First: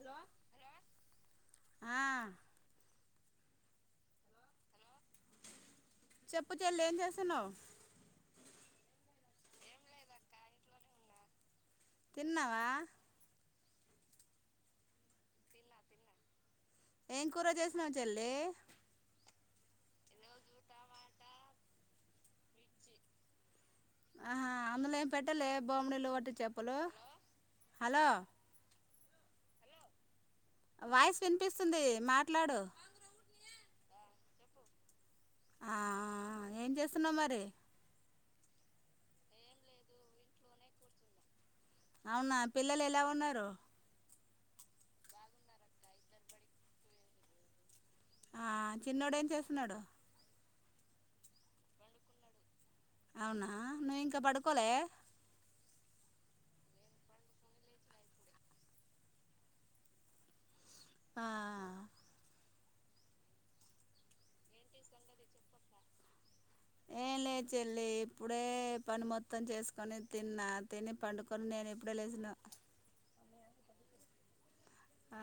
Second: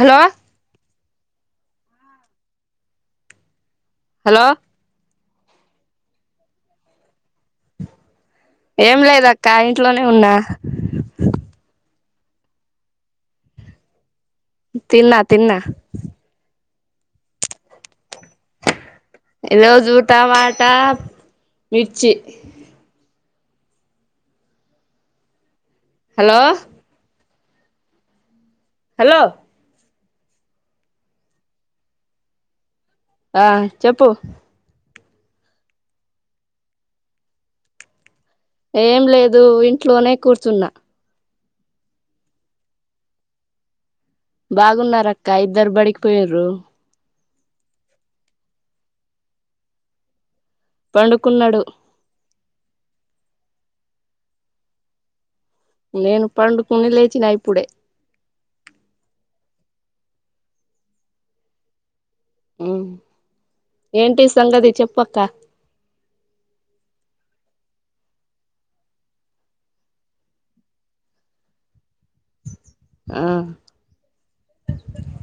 Hello ఆ hello చెప్పు చెల్లి ఏం చేస్తున్నావ్ ఏం లేద అక్క ఇంట్లోనే ఉన్నా తిన్నవా తిన్నా తిన్నా ఏం కూర చేసినావ చెల్లి ఈ రోజు టమాటా మిర్చి ఆహా అందులో ఏం పెట్టలే బొమ్మడీలు ఒట్టి హలో చాపలు హలో హలో వాయిస్ వినిపిస్తుంది మాట్లాడు ఆ చెప్పు హ్మ ఏం చేస్తున్నావు మరి ఏం లేదు ఇంట్లోనే కూర్చున్నా అవునా పిల్లలు ఎలా ఉన్నారు బాగున్నారు అక్క ఇద్దరు బడికిపోయారు ఆ చిన్నడు ఏం చేస్తున్నాడు పండుకున్నాడు అవునా నువ్వు ఇంకా పడుకోలే నేను పండుకుని లేచినా ఇప్పుడే ఆ ఏంటి సంగతి చెప్పక్క లే చెల్లి ఇప్పుడే పని మొత్తం చేసుకొని తిన్నా తిని పండుకొని నేను ఇప్పుడే లేసిన ఆ ఆ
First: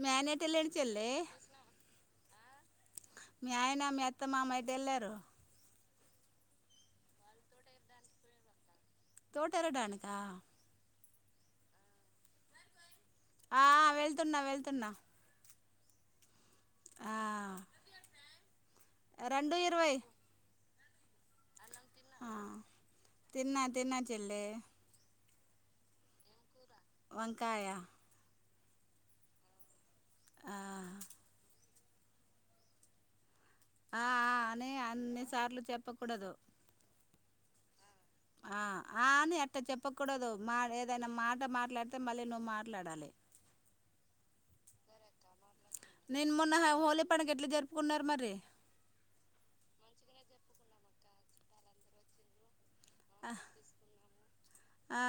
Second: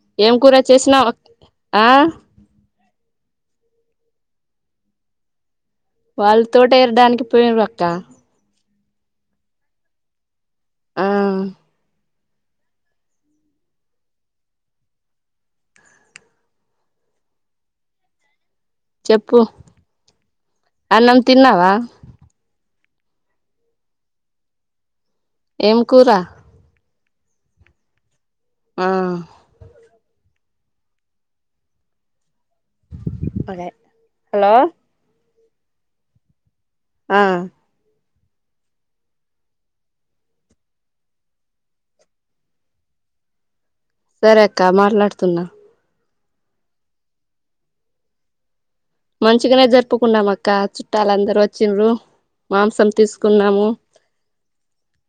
మీ ఆయన ఏం ఎటు కూర వెళ్ళిండు చెల్లి చేసినావు ఆ మీ ఆయన మ అత్త మామయట వెళ్ళారు వాళ్ళు తోట ఎరడానికి పోయిన పక్క తోట రటనుకా ఆ ఆ వెళ్తున్నా వెళ్తున్నా ఆ, రెండు ఇరవై అమ్ తిన్నావా తనా తనా చేల్ల్లే ఏం కూరా వంకాయా ఆ ఆ, ఆ, అ హలో సార్లు చెప్పకూడదు ఆ ఆ, ఆ అని అట్ట చెప్పకూడదు మా ఏదైనా మాట మాట్లాడితే మళ్ళీ నువ్వు మాట్లాడాలి సరే అక్క మాట్లాడుతున్నా నేను మొన్న హోలీ పడుగ ఎట్లా జరుపుకున్నారు మరి మంచిగానే జరుపుకున్నాం అక్క చుట్టాలుందరుూ వచ్చిన్రు మాంసం ఆ. తీసుకున్నాము ఆ,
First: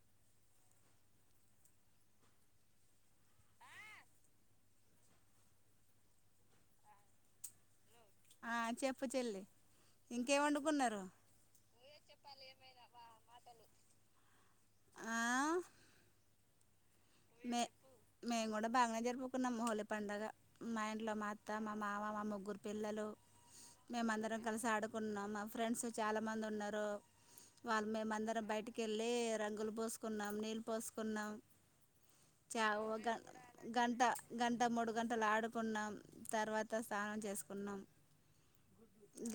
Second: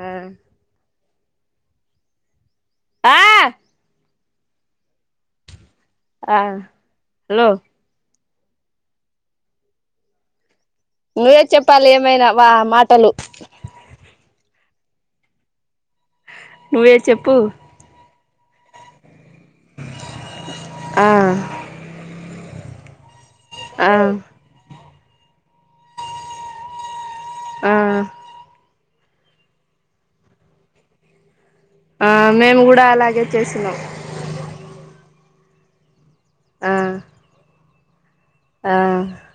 ఆ ఆ ఆ హలో ఆ చెప్ప చెల్లి ఇంకేమండు నువ్వే చెప్పాలి ఏమైనా వా మాటలు ఆ? నువ్వే చెప్పు మే మేము కూడా బాగానే జరుపుకున్నాం హోలీ పడుగ మా ఆ ఇంట్లో మా అత్త మామ మా ముగ్గురు పిల్లలు ఆ మేము అందరం కలిసి ఆడుకున్నాం మా ఫ్రెండ్స్ చాలా మంది ఉన్నారు ఆ వాళ్ళు మేమందరం బయటికి వెళ్ళి రంగులు పోసుకున్నాం నీళ్ళు పోసుకున్నాం ఆ మేము చా కూడా గ అలాగే చేసినాం గంట గంట మూడు గంటలు ఆడుకున్నాం ఆ తర్వాత స్నానం చేసుకున్నాం ఆ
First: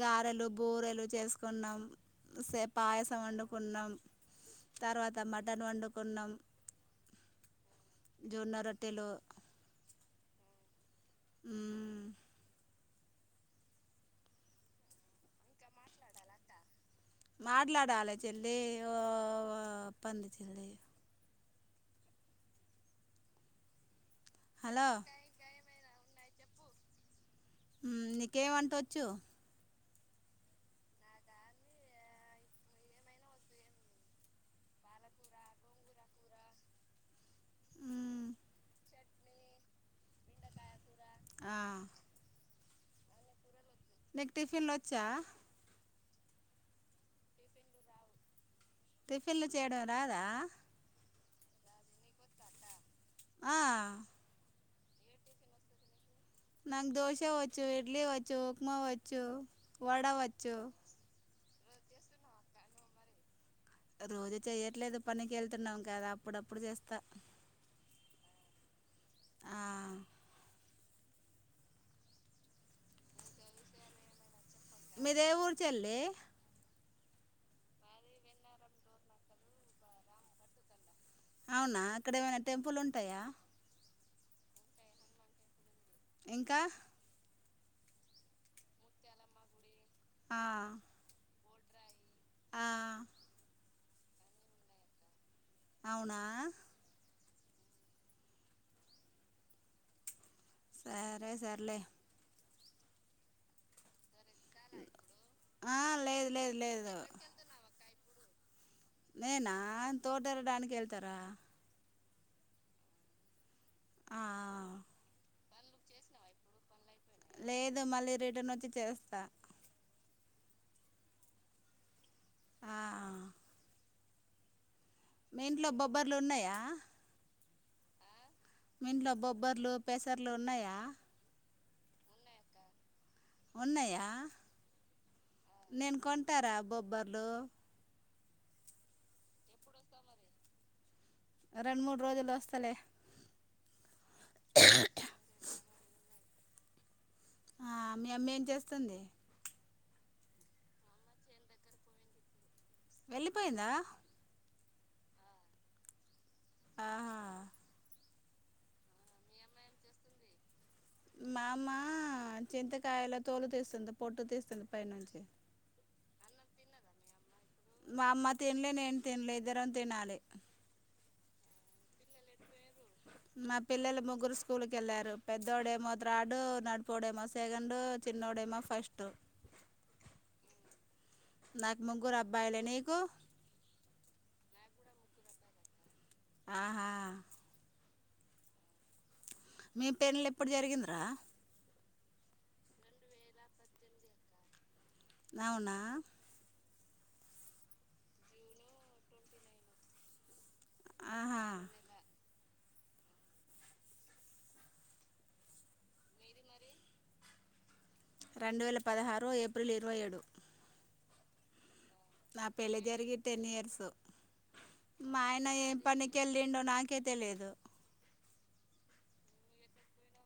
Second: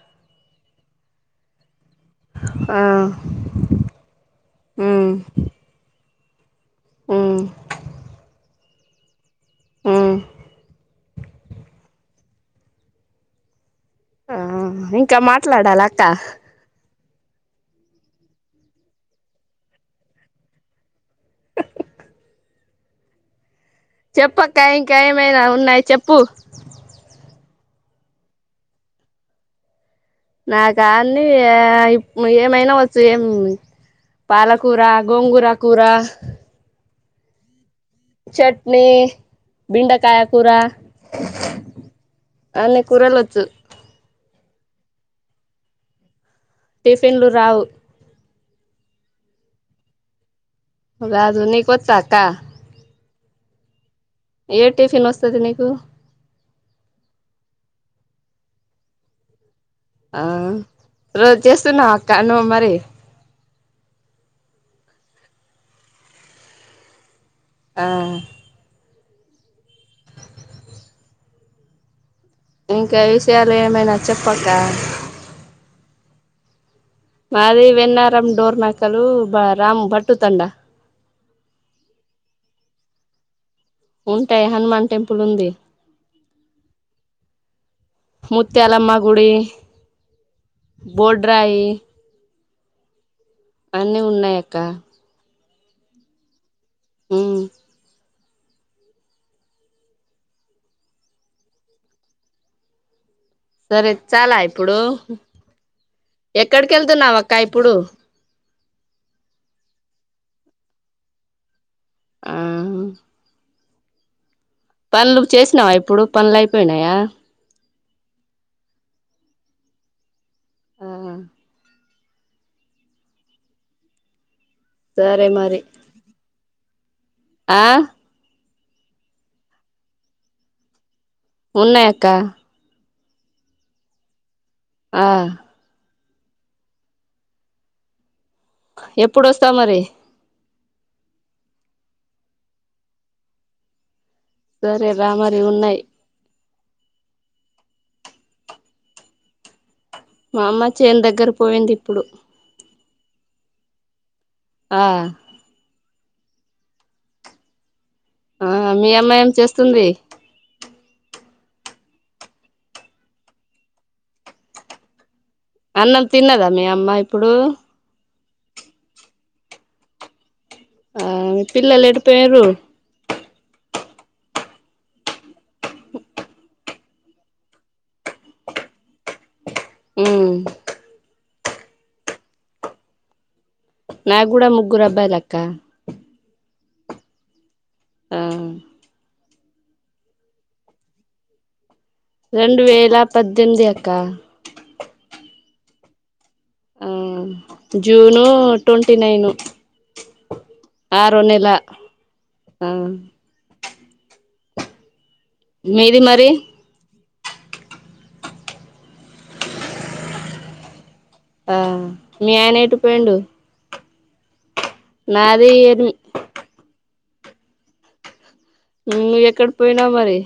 గారెలు బోరెలు చేసుకున్నాం సే ఆ పాయసం వండుకున్నాం ఉమ్ తర్వాత మటన్ వండుకున్నాం ఉమ్ జోన్న రట్టెలో ఆ ఆ ఆ ఇంకా మాట్లాడాలి అక్క మాట్లాడాలి చెల్లిప్పంది చెల్లి చెప్పక్క హలో ఇంకా ఏమైనా ఉన్నాయి చెప్పు నీకేమంటవచ్చు నా కాన్ని ఏమైనా వచ్చు ఏం పాలకూర గోంగూర కూర చట్నీ బిండకాయ కూర అన్నీ కూరల వచ్చు టిఫిన్ వచ్చా టిఫిన్లు రావు టిఫిన్లు చేయడం రాదా రాదు నీకొచ్చా అక్క ఆ ఏ టిఫిన్ వస్తది నీకు నాకు దోశ వచ్చు ఇడ్లీ వచ్చు ఉప్మా వచ్చు వడ ఆ వచ్చు రోజు చేస్తున్నావ్ అక్క నువ్ మరి రోజు చెయ్యట్లేదు పనికి వెళ్తున్నాం కదా అప్పుడప్పుడు చేస్తా ఆ ఇంకా విషయాలు ఏమైనా చెప్పక మీదే ఊరు చెల్లి మాది వెన్నారం డోర్ నాకలు బా రామ్ భట్టు తండ అవునా అక్కడ ఏమైనా టెంపుల్ ఉంటాయా ఉంటాయి హనుమాన్ టెంపుల్ ఉంది ఇంకా ముత్యాలమ్మ గుడి బోడ్ రాయి అన్నీ ఉన్నాయక్క అవునా ఉమ్ సరే సర్లే సరే చాలా ఇప్పుడు ఆ లేదు లేదు ఎక్కడికి లేదు వెళ్తున్నావ్ అక్క ఇప్పుడు నేనా దూదల్డానికి వెళ్తారా ఆ ఆ పనులు చేసినావా ఇప్పుడు పనులు అయిపోయినాయా లేదు మళ్ళీ రిటర్న్ వచ్చి చేస్తా ఆ ఆ సరే మీ మరి ఇంట్లో బొబ్బర్లు ఉన్నాయా ఆ ఇంట్లో బొబ్బర్లు పెసర్లు ఉన్నాయా ఉన్నాయిక్క ఉన్నాయ ఆ మీరు కొంటారా బొబ్బర్లు ఎప్పుడొస్తావ్ మరి రెండు మూడు రోజుల్లో వస్తలే సరే రా మరి ఉన్నాయి ఆ మీ అమ్మేం చేస్తుంది మా అమ్మ చేన్ దగ్గర పోయింది ఇప్పుడు వెళ్లిపోయిందా ఆ ఆహా ఆ మీ అమ్మ ఏం చేస్తుంది మామ చింతకాయల తోలు తీస్తుంది పొట్టు తీస్తుంది పైనుంచి అన్నం తిన్నదా మీ అమ్మ ఇప్పుడు మా అమ్మ తినలే నేను తినలే ఇద్దరం తినాలి ఆ మీ పిల్లలు ఎటుపోయారు మా పిల్లలు ముగ్గురు స్కూల్కి వెళ్లారు. పెద్దోడుమో త్రాడు నడిపుడేమో సెకండు చిన్నోడు ఏమో ఫస్ట్ ఉమ్ నాకు ముగ్గురు అబ్బాయిలే నీకు నా కూడా ముగ్గురు అబ్బాయిలు అక్క ఆహా ఆ మీ పెళ్లి ఎప్పుడు జరిగిందరా రెండు వేల పద్దెనిమిది అక్క అవునా ఆ జూను ట్వంటీ నైను ఆరో ఆహా నెల ఆ మీది మరి రెండు వేల పదహారు ఏప్రిల్ ఇరవై ఏడు ఆ మీ నా ఆయన ఎటు పెళ్లి పోయిండు జరిగి టెన్ ఇయర్స్ ఆయన నాది ఏం ఎనిమి పనికి వెళ్ళండో నాకే తెలియదు ను ఎక్కడకి పోయినావు మరి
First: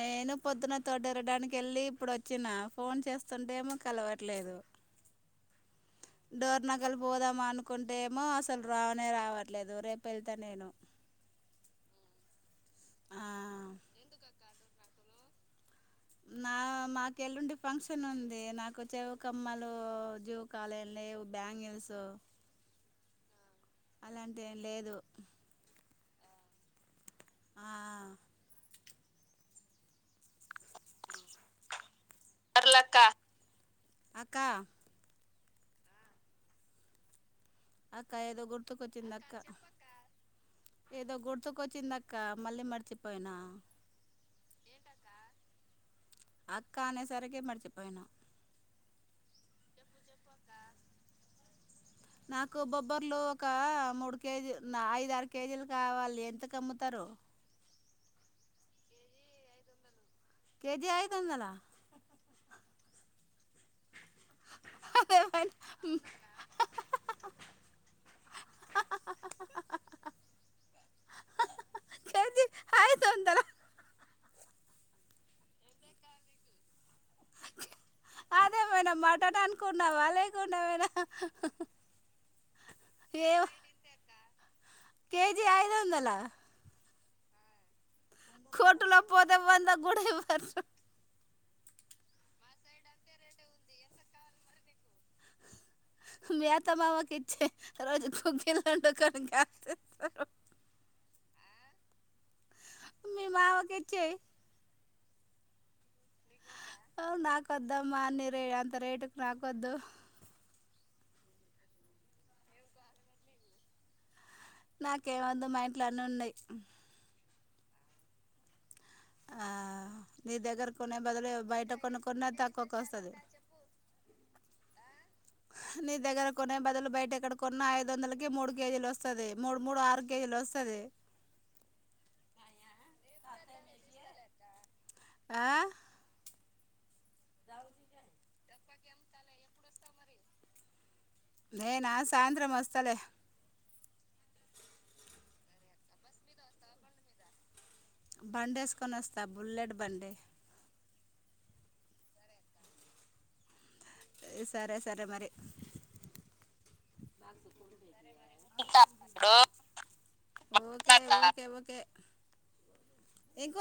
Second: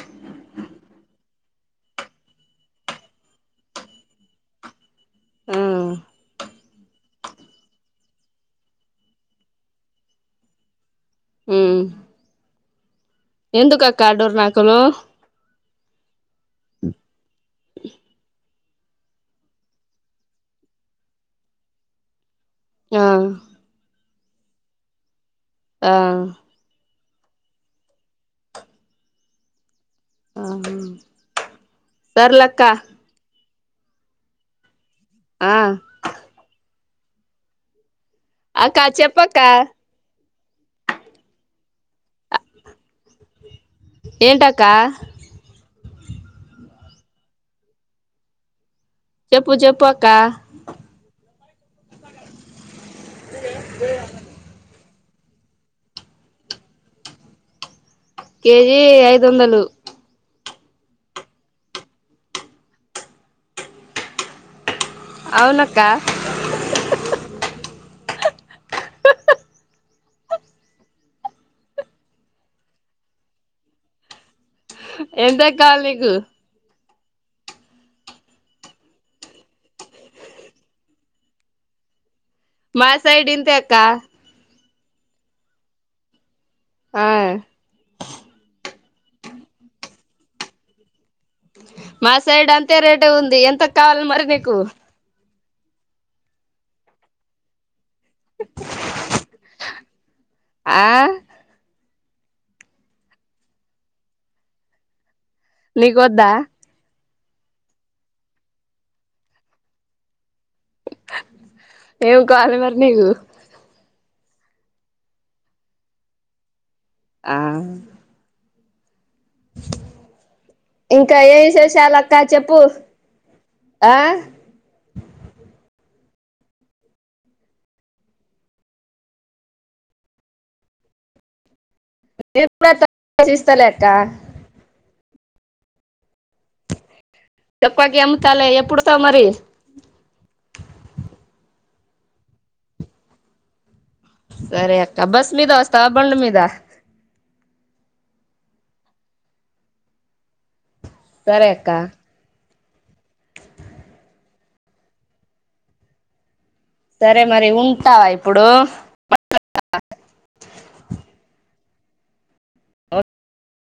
ఏ నేను పొద్దున్న తోటరడానికి వెళ్ళి, ఇప్పుడు వచ్చిన ఫోన్ చేస్తుంటేమో కలవట్లేదు. ఆ డోర్ నగలు పోదాం అనుకుంటేమో, అసలు రావనే రావట్లేదు రేపు వెళ్తా నేను. ఉమ్ ఆ ఎందుకు అక్క ఆ డోర్ నాక్కలు నా మాకు ఎల్లుండి ఫంక్షన్ ఉంది. నాకు వచ్ చెవు కమ్మలు, జూకాలు ఎమ్ లేవు బ్యాంగిల్స్, ఆ అలాంటి లేదు ఆ ఆ ఆహా సర్లే అక్క అక్క ఆ అక్క, ఏదో అక్క గుర్తుకొచ్చింది అక్క. చెప్పక్క ఏదో గుర్తుకు వచ్చిందాక్క, మళ్ళీ మర్చిపోయినా. క్క అక్క అనేసరికి మర్చిపోయినా. చెప్పు చెప్పు అక్క నాకు బొబ్బర్లు ఒక మూడు కేజీ ఐద్ ఆర్ కేజీలు కావాలి. ఎంతకు అమ్ముతారు. కేజి ఐదు వందలు కేజీ ఐదు వందల అవునక్క [inaudible] కేజీ ఐదు వందల [inaudible] ఎంతాకు కావాలి నీకు [inaudible] అదేమైనా మటన్ అనుకున్నావా లేకుడామైనా మా సైడ్ ఇంతే అక్క కేెజీ ఐదు వందల హా కొట్టు లోకి పోతే వంద కుడ ఇవర్ మా సైడ్ అంతే రేటు ఉంది. ఎంతకు కావాలి మరి నీకు? మేత మామకి ఇచ్చేయి రోజు గుగ్గిలండుకొని కాస్తారు. ఆ మీ మామకి ఇచ్చేయి. నీకు వద్దా? ఓ నాకొద్దమ్మా అన్ని రే అంత రేటుకి నాకొద్దు. ఏం కావాలి మరి నీకు? నాకేమద్దు మా ఇంట్ల అన్నీ ఉన్నయి. ఆ ఆ, నీ దగ్గర కొనే ఇంకా బదులు ఏ బయట విశేషాలు అక్క కొనుకున్న చెప్పు తక్కువకు వస్తది. ఆ నీ దగ్గర కొనే బదులు బయట ఎక్కడ కొన్నా ఐదు వందలకి మూడు కేజీలు వస్తది. మూడు మూడు ఆరు కేజీలు వస్తది. నేను కూడా తక్కువకి ఇస్తాలే అక్క ఆ చెప్పకి అమ్ముతాలి ఎప్పుడుతా మరి నేనా సాయంత్రం వస్తలే. సరే అక్క బస్ మీద వస్తవ, బండి మీద బండి ఏసుకొని అస్తా బుల్లెట్ బండి. సరే అక్క. సరే సరే మరి. సరే మరి ఉంటావా ఇప్పుడు. ఓకే ఓకే అవ ఫిప్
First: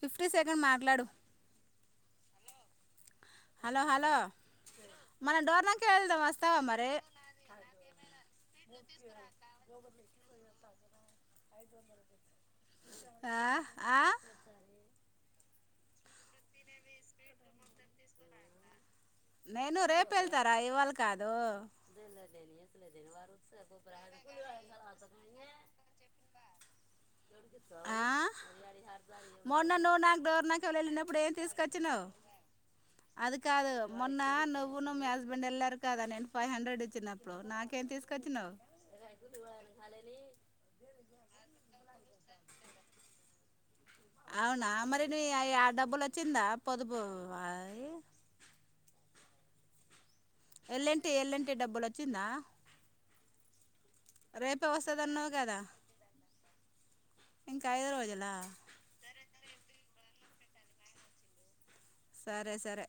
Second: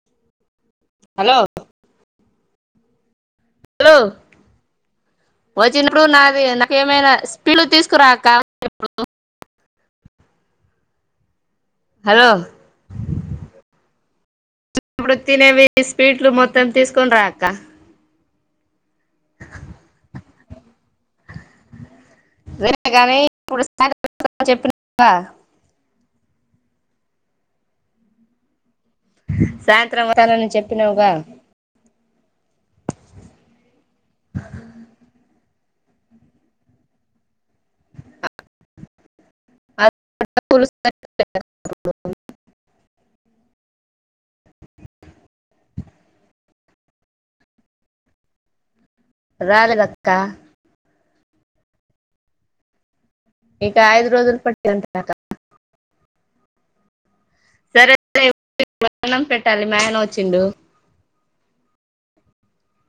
ఫిఫ్టీ సెకండ్ మాట్లాడు. హలో హలో హలో మనం డోర్నాకే వచ్చినప్పుడు వెళ్దాం నాది వస్తావా మరి నాకేమైనా స్పీడులు తీసుకురా అక్క. హలో ఆ ఆ కొ తినేవి స్వీట్లు మొత్తం తీసుకొని రా అక్కా. నేను రేపు ఎళ్తరా ఇవాళ కాద్. అదే కానీ శనివారం ఇప్పుడు సరిపో సాయంత్రం [unintelligible] చెప్పినావుగా అరసకునే ఆ మొన్న నువ్వు సాయంత్రం నాకు వస్తానని డోర్నాకల్ చెప్పినావుగా ఎళ్ళినప్పుడు నాకు ఏం తీసుకొచ్చినవు అది కాదు మొన్న నవ్వున్ను మీ హస్బెండ్ ఎల్లా రు కదా నేను ఫైవ్ హండ్రెడ్ ఇచ్చినప్పుడు నాకేం తీసుకొచ్చినవు. [inaudible] అవునా మరి నీ అయి ఆ డబ్బులు వచ్చిందా? పొదుపు అయి రాలేదక్కా. ఎల్లంటి ఎల్లంటి డబ్బులు వచ్చిందా. ఇంకా ఐదు రోజులు రేపే పట్టిందాక వస్తుందన్నావు కదా ఇంకా ఐదు సరే రోజులా మరి [inaudible] నం పెట్టాలి మా ఆయన వచ్చిండు. సరే సరే